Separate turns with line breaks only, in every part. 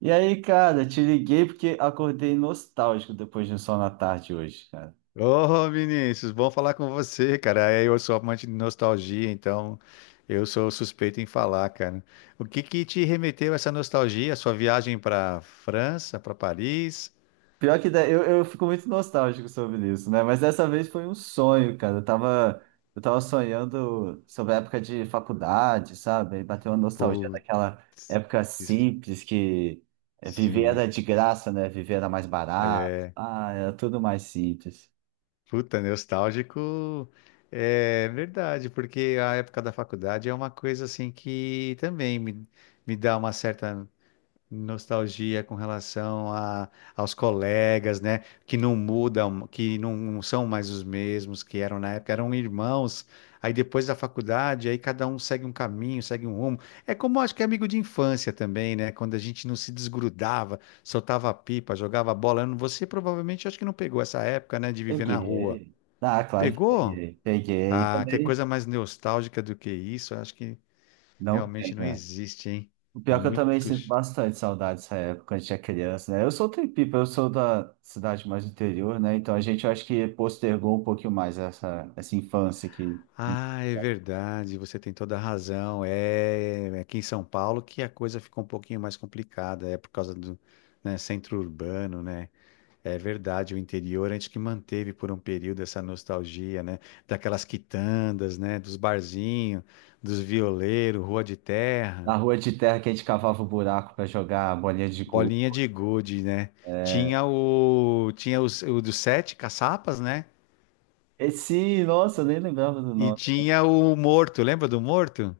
E aí, cara, te liguei porque acordei nostálgico depois de um sol na tarde hoje, cara.
Ô, Vinícius, bom falar com você, cara. Eu sou amante de nostalgia, então eu sou suspeito em falar, cara. O que que te remeteu a essa nostalgia? Sua viagem para França, para Paris?
Pior que eu fico muito nostálgico sobre isso, né? Mas dessa vez foi um sonho, cara. Eu tava sonhando sobre a época de faculdade, sabe? Aí bateu uma nostalgia
Putz,
daquela época
isso-
simples que viver
sim.
era de graça, né? Viver era mais
É,
barato. Ah, era tudo mais simples.
Puta, nostálgico é verdade, porque a época da faculdade é uma coisa assim que também me dá uma certa nostalgia com relação a, aos colegas, né? Que não mudam, que não são mais os mesmos que eram na época, eram irmãos. Aí depois da faculdade, aí cada um segue um caminho, segue um rumo. É como acho que é amigo de infância também, né? Quando a gente não se desgrudava, soltava pipa, jogava bola. Eu não- Você provavelmente acho que não pegou essa época, né? De viver na rua.
Peguei. Ah, claro que
Pegou?
peguei. Peguei. E
Ah, que
também
coisa mais nostálgica do que isso? Eu acho que
não tem.
realmente não
Né?
existe, hein?
O pior é que eu também
Muito.
sinto bastante saudade dessa época, quando a gente é criança, né? Eu sou Tempipa, eu sou da cidade mais do interior, né? Então a gente, eu acho que postergou um pouquinho mais essa infância que
Ah, é verdade, você tem toda a razão. Aqui em São Paulo que a coisa ficou um pouquinho mais complicada, é por causa né, centro urbano, né? É verdade, o interior antes que manteve por um período essa nostalgia, né? Daquelas quitandas, né? Dos barzinhos, dos violeiros, rua de terra,
na rua de terra que a gente cavava o buraco para jogar bolinha de gude.
bolinha de gude, né? Tinha tinha o dos sete caçapas, né?
E sim, nossa, eu nem lembrava do
E
nome.
tinha o morto, lembra do morto?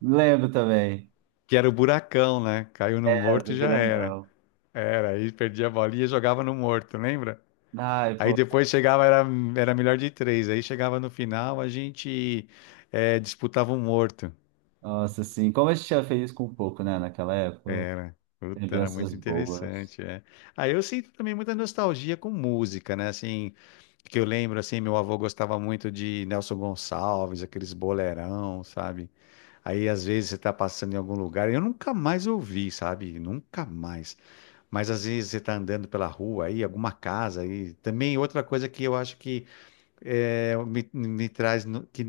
Lembro também,
Que era o buracão, né? Caiu no
é,
morto
do
e já era.
grandão.
Era, aí perdia a bolinha e jogava no morto, lembra?
Ai,
Aí
pô,
depois chegava, era melhor de três. Aí chegava no final, a gente disputava um morto.
nossa, assim, como a gente tinha feliz com pouco, né, naquela época.
Era, puta, era
Lembranças
muito
boas.
interessante, é. Aí eu sinto também muita nostalgia com música, né? Assim, que eu lembro, assim, meu avô gostava muito de Nelson Gonçalves, aqueles bolerão, sabe? Aí às vezes você tá passando em algum lugar, eu nunca mais ouvi, sabe? Nunca mais. Mas às vezes você tá andando pela rua aí, alguma casa aí. Também outra coisa que eu acho que me traz, no- que,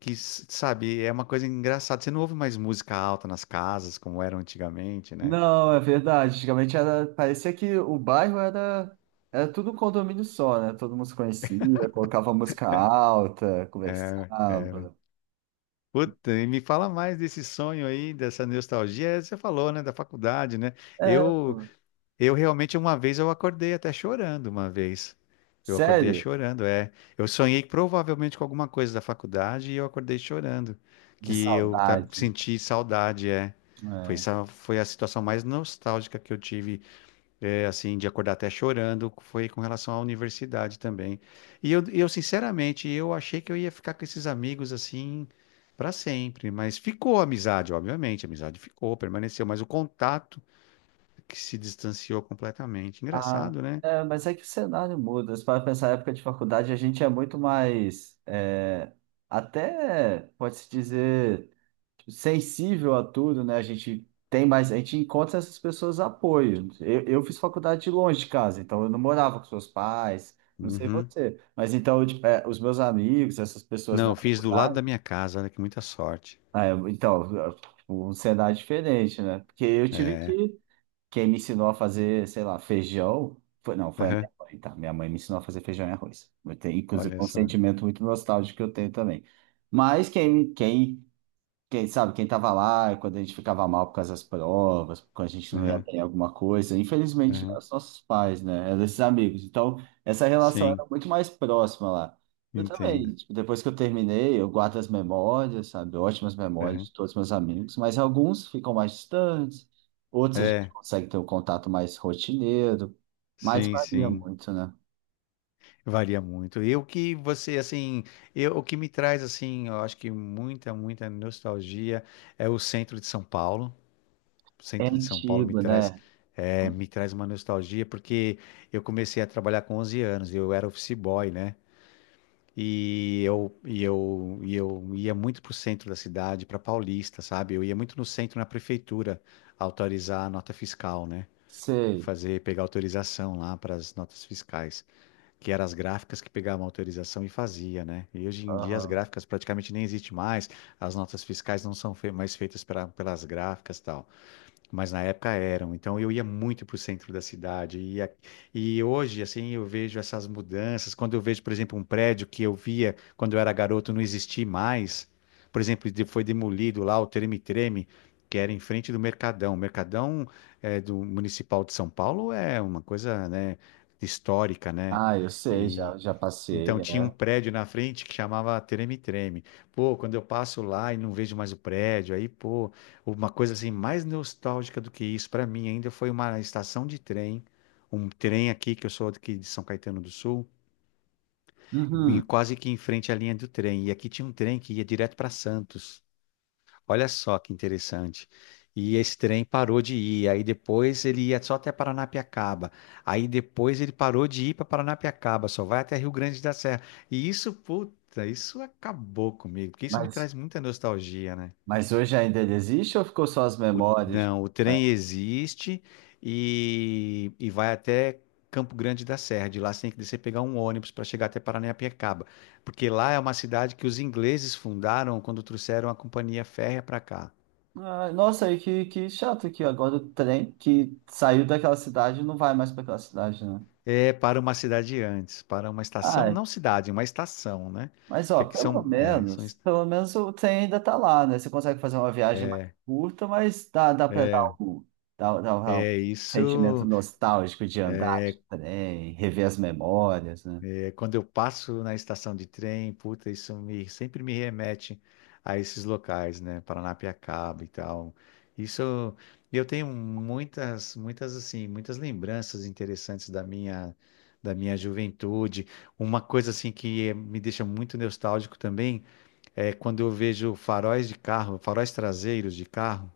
que, sabe, é uma coisa engraçada. Você não ouve mais música alta nas casas, como era antigamente, né?
Não, é verdade. Antigamente era, parecia que o bairro era, era tudo um condomínio só, né? Todo mundo se conhecia, colocava música alta,
É,
conversava.
puta, e me fala mais desse sonho aí, dessa nostalgia. É, você falou, né, da faculdade, né?
É,
Eu,
pô.
eu realmente uma vez eu acordei até chorando uma vez. Eu acordei
Sério?
chorando, é. Eu sonhei provavelmente com alguma coisa da faculdade e eu acordei chorando,
De
que eu
saudade.
senti saudade, é.
É.
Foi a situação mais nostálgica que eu tive é, assim, de acordar até chorando, foi com relação à universidade também. Eu, sinceramente, eu achei que eu ia ficar com esses amigos assim para sempre, mas ficou a amizade, obviamente, a amizade ficou, permaneceu, mas o contato que se distanciou completamente.
Ah,
Engraçado, né?
é, mas é que o cenário muda. Se para pensar na época de faculdade, a gente é muito mais, é, até, pode-se dizer, sensível a tudo, né? A gente tem mais, a gente encontra essas pessoas apoio. Eu fiz faculdade de longe de casa, então eu não morava com seus pais, não sei
Uhum.
você, mas então tipo, é, os meus amigos, essas pessoas
Não, eu
da
fiz do lado
faculdade,
da minha casa, olha que muita sorte.
ah, eu- então eu- um cenário diferente, né? Porque eu tive
É,
que quem me ensinou a fazer, sei lá, feijão foi, não, foi a
aham.
minha mãe, tá? Minha mãe me ensinou a fazer feijão e arroz. Eu tenho, inclusive,
Olha
um
só.
sentimento muito nostálgico que eu tenho também. Mas quem sabe, quem tava lá, quando a gente ficava mal por causa das provas, quando a gente não ia
Aham,
bem em alguma coisa, infelizmente não eram
aham.
os nossos pais, né? Eram esses amigos. Então, essa relação era
Sim,
muito mais próxima lá. Eu
entendo.
também, tipo, depois que eu terminei, eu guardo as memórias, sabe? Ótimas memórias
Aham.
de todos os meus amigos, mas alguns ficam mais distantes, outros a gente
É,
consegue ter um contato mais rotineiro, mas
sim,
varia
sim.
muito, né?
Varia muito. E o que você, assim, o que me traz, assim, eu acho que muita nostalgia é o centro de São Paulo. O
É
centro de São Paulo me
antigo, né?
me traz uma nostalgia, porque eu comecei a trabalhar com 11 anos, eu era office boy, né? E eu ia muito para o centro da cidade, para Paulista, sabe? Eu ia muito no centro, na prefeitura, autorizar a nota fiscal, né?
Sei.
Fazer, pegar autorização lá para as notas fiscais que eram as gráficas que pegavam a autorização e fazia, né? E hoje em dia as
Aham.
gráficas praticamente nem existem mais, as notas fiscais não são fei- mais feitas pelas gráficas e tal, mas na época eram. Então eu ia muito para o centro da cidade. E hoje, assim, eu vejo essas mudanças. Quando eu vejo, por exemplo, um prédio que eu via quando eu era garoto não existir mais, por exemplo, foi demolido lá o Treme-Treme, que era em frente do Mercadão. O Mercadão é, do Municipal de São Paulo é uma coisa, né, histórica, né?
Ah, eu sei, já, já
Então
passei, é.
tinha um prédio na frente que chamava Treme-Treme. Pô, quando eu passo lá e não vejo mais o prédio, aí, pô, uma coisa assim mais nostálgica do que isso para mim ainda foi uma estação de trem, um trem aqui que eu sou aqui de São Caetano do Sul, e
Uhum.
quase que em frente à linha do trem. E aqui tinha um trem que ia direto para Santos. Olha só que interessante. E esse trem parou de ir. Aí depois ele ia só até Paranapiacaba. Aí depois ele parou de ir para Paranapiacaba, só vai até Rio Grande da Serra. E isso, puta, isso acabou comigo, porque isso me traz
Mas,
muita nostalgia, né?
mas hoje ainda ele existe ou ficou só as memórias?
Não, o
É.
trem existe e vai até Campo Grande da Serra. De lá você tem que descer e pegar um ônibus para chegar até Paranapiacaba, porque lá é uma cidade que os ingleses fundaram quando trouxeram a companhia férrea para cá.
Ah, nossa, e que chato que agora o trem que saiu daquela cidade não vai mais para aquela cidade, né?
É para uma cidade antes, para uma estação,
Ai,
não cidade, uma estação, né?
mas
Que
ó,
aqui são, é, são est-
pelo menos o trem ainda tá lá, né? Você consegue fazer uma viagem mais curta, mas dá, dá para dar
é,
um, dá, dá um
é
sentimento
isso.
nostálgico de andar de trem, rever as memórias, né?
É, quando eu passo na estação de trem, puta, isso me sempre me remete a esses locais, né? Paranapiacaba e tal. Isso, eu tenho muitas assim, muitas lembranças interessantes da minha juventude. Uma coisa assim que me deixa muito nostálgico também é quando eu vejo faróis de carro, faróis traseiros de carro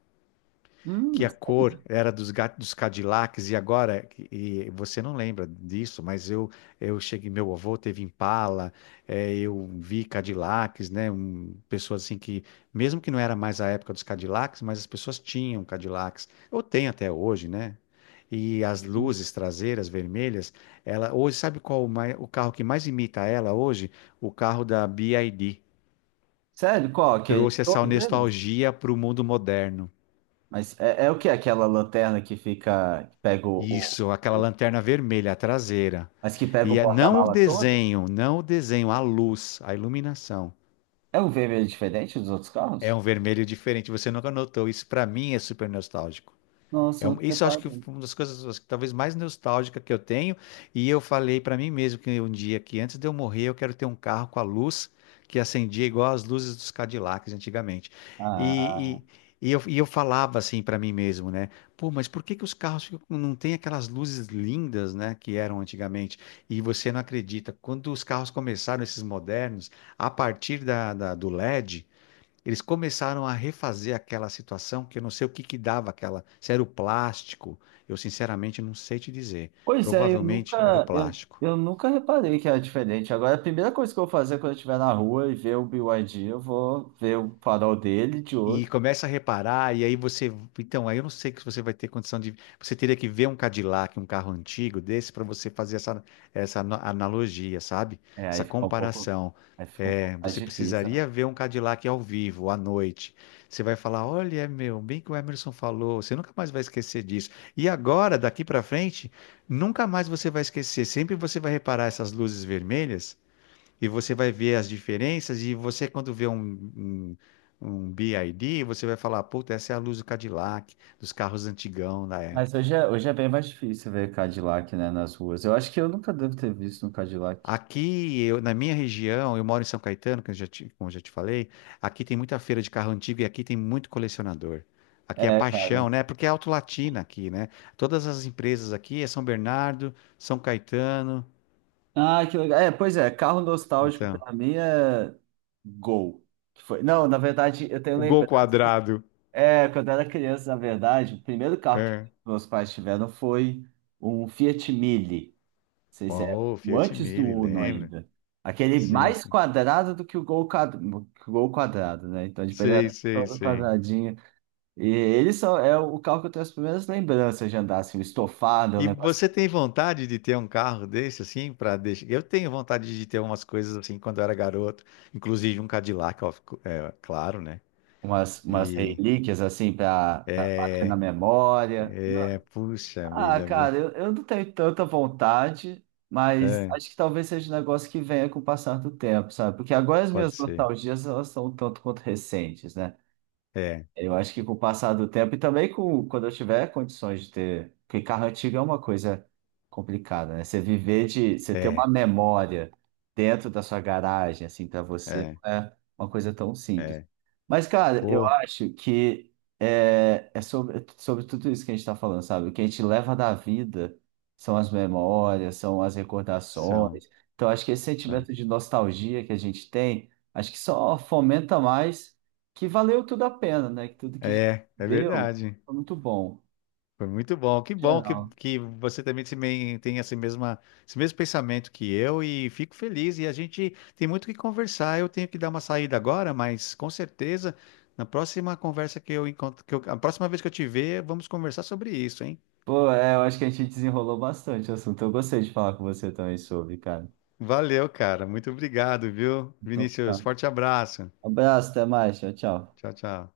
que a
Sério?
cor era dos Cadillacs e agora e você não lembra disso, mas eu cheguei, meu avô teve Impala, eu vi Cadillacs, né, um, pessoas assim que mesmo que não era mais a época dos Cadillacs, mas as pessoas tinham Cadillacs, ou tem até hoje, né? E as luzes traseiras vermelhas, ela hoje sabe qual o carro que mais imita ela hoje? O carro da BYD.
Sério, qual? Que,
Trouxe essa
todos eles?
nostalgia para o mundo moderno.
Mas é, é o que? Aquela lanterna que fica, que pega
Isso, aquela
o-
lanterna vermelha, a traseira.
mas que pega o
Não o
porta-mala todo?
desenho, não o desenho, a luz, a iluminação.
É um vermelho diferente dos outros
É
carros?
um vermelho diferente. Você nunca notou. Isso para mim é super nostálgico.
Nossa, eu não
Isso eu acho que
reparei.
foi uma das coisas acho que talvez mais nostálgica que eu tenho. E eu falei pra mim mesmo que um dia que antes de eu morrer eu quero ter um carro com a luz que acendia igual as luzes dos Cadillacs antigamente.
Ah,
E, e eu falava assim pra mim mesmo, né? Pô, mas por que que os carros não têm aquelas luzes lindas, né, que eram antigamente? E você não acredita, quando os carros começaram, esses modernos, a partir do LED, eles começaram a refazer aquela situação que eu não sei o que que dava aquela. Se era o plástico, eu sinceramente não sei te dizer.
pois é, eu
Provavelmente era o
nunca, eu,
plástico.
eu nunca reparei que era diferente. Agora, a primeira coisa que eu vou fazer quando eu estiver na rua e ver o BYD, eu vou ver o farol dele e de
E
outro.
começa a reparar, e aí você. Então, aí eu não sei que você vai ter condição de. Você teria que ver um Cadillac, um carro antigo desse, para você fazer essa analogia, sabe?
É,
Essa
aí fica um pouco,
comparação.
aí fica um pouco
É,
mais
você
difícil, né?
precisaria ver um Cadillac ao vivo, à noite. Você vai falar: olha, é meu, bem que o Emerson falou, você nunca mais vai esquecer disso. E agora, daqui para frente, nunca mais você vai esquecer. Sempre você vai reparar essas luzes vermelhas e você vai ver as diferenças. E você, quando vê um, um BID, você vai falar: puta, essa é a luz do Cadillac, dos carros antigão da
Mas
época.
hoje é bem mais difícil ver Cadillac, né, nas ruas. Eu acho que eu nunca devo ter visto um Cadillac.
Aqui, eu, na minha região, eu moro em São Caetano, que eu já te, como eu já te falei, aqui tem muita feira de carro antigo e aqui tem muito colecionador. Aqui é
É,
paixão, né? Porque é Auto Latina aqui, né? Todas as empresas aqui é São Bernardo, São Caetano,
ah, que legal. É, pois é, carro nostálgico
então.
pra mim é Gol. Que foi. Não, na verdade, eu tenho
O Gol
lembrado.
Quadrado.
É, quando eu era criança, na verdade, o primeiro carro que
É.
meus pais tiveram foi um Fiat Mille. Não sei se é
Oh,
o
Fiat
antes do
Mille,
Uno
lembra?
ainda. Aquele
Sim,
mais
sim.
quadrado do que o Gol, quad... que o Gol quadrado, né? Então, tipo, ele
Sei,
era
sei,
todo
sei.
quadradinho. E ele só é o carro que eu tenho as primeiras lembranças de andar, assim, o estofado, eu
E
lembro
você tem vontade de ter um carro desse, assim, para deixar? Eu tenho vontade de ter umas coisas assim quando eu era garoto, inclusive um Cadillac, ó, claro, né?
umas, umas
E
relíquias assim para bater na
é,
memória.
é,
Não.
puxa
Ah,
vida, viu?
cara, eu não tenho tanta vontade, mas
É,
acho que talvez seja um negócio que venha com o passar do tempo, sabe? Porque agora as
pode
minhas
ser.
nostalgias elas são um tanto quanto recentes, né?
É,
Eu acho que com o passar do tempo e também com, quando eu tiver condições de ter. Porque carro antigo é uma coisa complicada, né? Você viver de. Você ter uma
é,
memória dentro da sua garagem, assim, para você,
é,
não é uma coisa tão simples.
é.
Mas, cara, eu
Pô,
acho que é, é sobre, sobre tudo isso que a gente está falando, sabe? O que a gente leva da vida são as memórias, são as
são,
recordações. Então, acho que esse
são.
sentimento de nostalgia que a gente tem, acho que só fomenta mais que valeu tudo a pena, né? Que tudo que a gente
É, é
deu
verdade.
foi muito bom,
Foi muito bom. Que bom
geral.
que você também se men- tem esse mesma, esse mesmo pensamento que eu e fico feliz. E a gente tem muito o que conversar. Eu tenho que dar uma saída agora, mas com certeza, na próxima conversa que eu encontro, a próxima vez que eu te ver, vamos conversar sobre isso, hein?
Pô, é, eu acho que a gente desenrolou bastante o assunto. Eu gostei de falar com você também sobre, cara.
Valeu, cara. Muito obrigado, viu?
Então,
Vinícius,
tá.
forte abraço.
Abraço, até mais. Tchau, tchau.
Tchau, tchau.